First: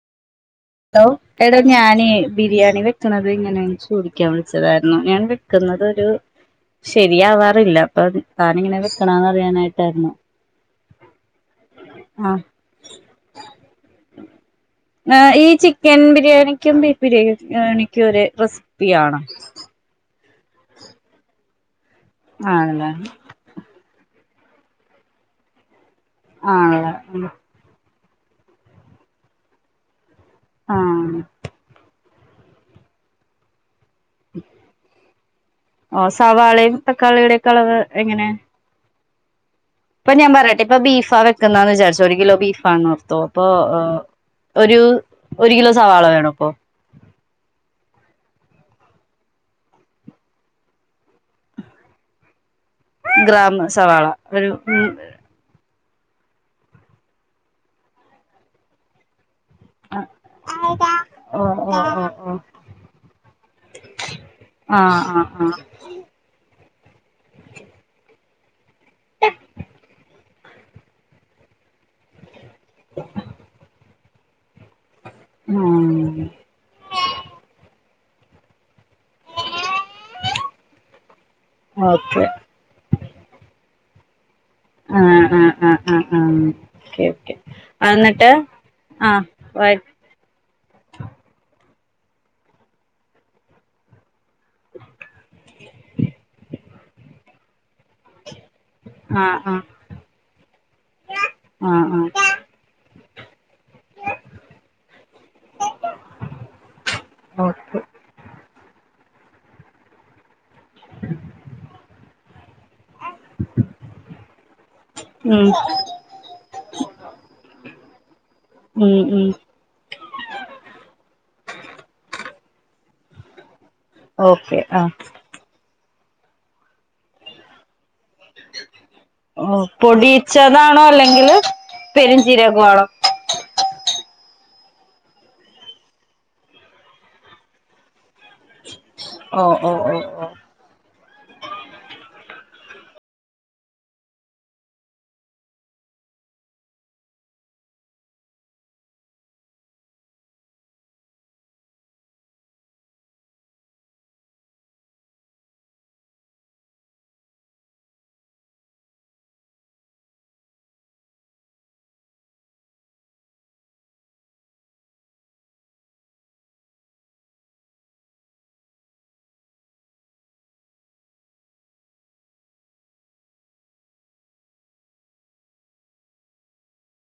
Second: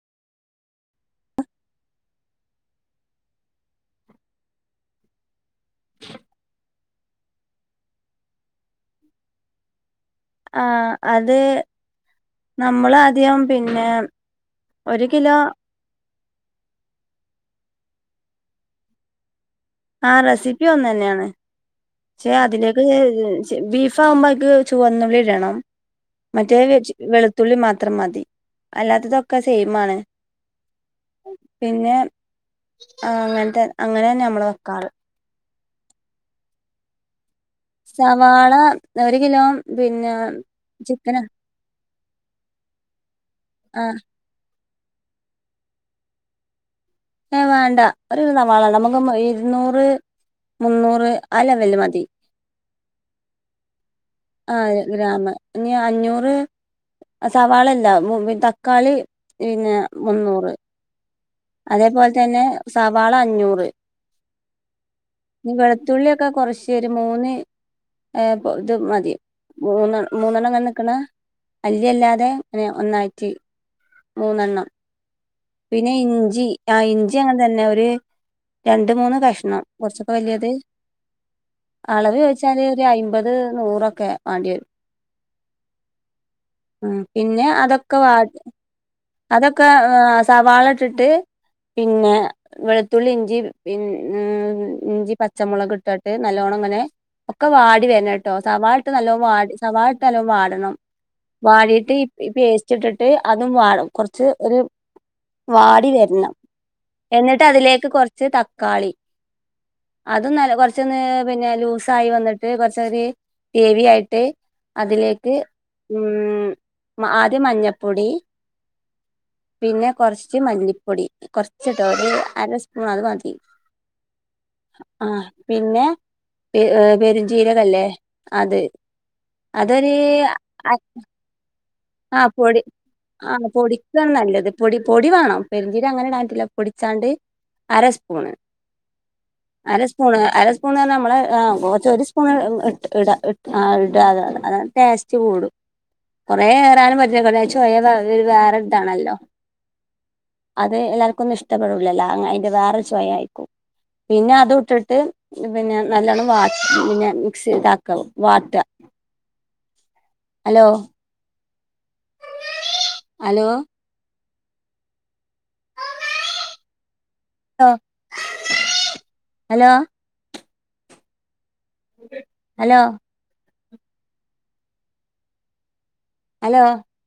Hello എടാ ഞാനെ ബിരിയാണി വെക്കണന്നത് ഇങ്ങനെന്ന് ചോദിക്കാൻ വിളിച്ചതാരുന്നു ഞാൻ ഒ - നിക്കുന്നതൊരു ശരിയാവാറില്ല അപ്പം അത് ആാ അത് ആഹ് നമ്മാളാദ്യം പിന്നെ ഒര് ആഹ് കിലോ ഈ ചിക്കൻ ബിരിയാണിക്കും ബീഫ് ബിരിയാണിക്കും ഒരേ റെസിപ്പിയണോ ആ റെസിപ്പി ഒന്നന്നെയാണ് പശെ അതിലേക്ക് ആണല്ലേ ബീഫാകുമ്പോ ക്ക് ചുവന്നുള്ളി ഇടണം. മറ്റേ വെ ആണല്ലേ വെളുത്തുള്ളി മാ മാത്രം മതി അല്ലാത്തതൊക്കെ സെയിമാണ്. ആഹ് പിന്നെ ആഹ് അങ്ങനെത്തെ അങ്ങനെന്നാ നമ്മള് ആ ഓ സാവാളയെ തക്കളിടെ കളർ എങ്ങനെയാ ഒര് കിലോ പിന്നെ ഇപ്പം ഞാൻ പറയട്ടെ ഇപ്പം ബീഫാ ചിക്കന് വെക്കുന്നേന്ന് വിചാരിച്ചേ ഒര് കിലോ ബീഫാന്നോർത്തോ അപ്പൊ ആഹ് ഏഹ് ഒ ഒരു ഒര് കിലോ സവാളവേണ അപ്പം ഏഹ് വേണ്ട ഒര് സവാള നമക്ക് ഇരുന്നൂറ് മുന്നൂറ് ആ ലെവല് മതി ഗ്രമ് സവാള ഒരു ആഹ് ഗ്രാമ് ഇ അഞ്ഞൂറ് സവാളല്ലാ മൂ തക്കാളി പിന്നെ മുന്നൂറ് ഓ ഓ ഓ അതേപോലെ ഓ തന്നെ സവാള അഞ്ഞൂറ് ആഹ് ആഹ് ഇനി ആഹ് വെളുത്തുള്ളിയൊക്കെ കൊറച്ച് ഒര് മൂന്ന് ഏ ഇത് മതി മൂന്നെ മൂന്നെണ്ണ ഇങ്ങനെ നിക്ക്ണെ അല്ലി അല്ലാതെ ഇങ്ങനെ ഒന്നായിട്ട് മൂന്നെണ്ണം പിന്നെ ഉം ഇഞ്ചി ആ ഇഞ്ചി അങ്ങനെ തന്നെ ഒര് രണ്ട് മൂന്ന് കഷ്ണം കൊറച്ചൊക്കെ വല്യത് അളവ് ഓക്കെ ചോയിച്ചാല് ഒര് അയ്മ്പത് നൂറൊക്ക ക്കെ ആഹ് ആഹ് ആഹ് ആഹ് ഉം ഓക്കെ ഓക്കെ പിന്നെ ആ അതൊക്കെ വാ ന്നിട്ട് അതൊക്കെ സവാള ഇട്ടിട്ട് പിന്നെ വെളുത്തുള്ളി, ഇഞ്ചി പിന്ന മ്മ് ഇഞ്ചി, പച്ചമുളക് ഇട്ടാട്ട് നല്ലോണം ങ്ങനെ ക്കെ വാ ടിവരണം ട്ടോ സവാളട്ട് നല്ലോം ആഹ് വാട് ആഹ് സവാളട്ട് നല്ലോം വാടണം വാടീട്ട് ആഹ് ഈ ആഹ് പേസ്റ്റ് ഇട്ട്- ട്ട് അതും വാ- കൊറ്ച്ച് ഒരു വാടി വര്ണം എന്നിട്ട് ഓക്കെ അതിലേക്ക് കോർച്ച് തക്കാളി അതും നല്ലോ- കുറച്ചൊന്ന് പിന്നെ ലൂസായി വന്നിട്ട് കുറച്ച ഒരു ഹെവി ആയിട്ട് അതിലേക്ക് ഉം മ്മ് ആദ്യം മഞ്ഞപ്പൊടി ഉം ഉം പിന്നെ കൊർച്ച് മല്ലിപ്പൊടി കുറച്ച്ട്ടോ ഒര് അര സ്പൂൺ അത് മതി ഓക്കെ ആഹ് ഏ ഹ് പെര്ഞ്ചീരകല്ലേ ഓ പൊടിച്ചതാണോ അല്ലെങ്കില് ആ പൊടി പെരുംജീരകവാണോ ആ പൊടിക്കാണ് നല്ലത് അത് പൊടി പൊടി വേണം പെരിഞ്ചീരം അങ്ങനെ ഇടാടൻ പറ്റൂല പൊടിച്ചാണ്ട് അരസ്പൂണ് ഓ ഓ ഓ അരസ്പൂണ് ഓ അരസ്പൂണ് നമ്മളെ ആ കുറച്ച് ഒരു സ്പൂണ് ഇട ആ ഇട അത ടേസ്റ്റ് കൂടും കുറേ നും പറ്റ ചോയ് വേറെ ഇതാണല്ലോ അത് എല്ലാർക്കും ഒന്നും ഇഷ്ടപ്പെടില്ലല്ല അതിന്റെ വേറെ ചോയ ആയിക്കും പിന്നെ അത് ഇട്ടിട്ട് പിന്നെ നല്ലോണം വാ പിന്ന മിക്സി ഇതാക്ക വാട്ട hello hello hello hello hello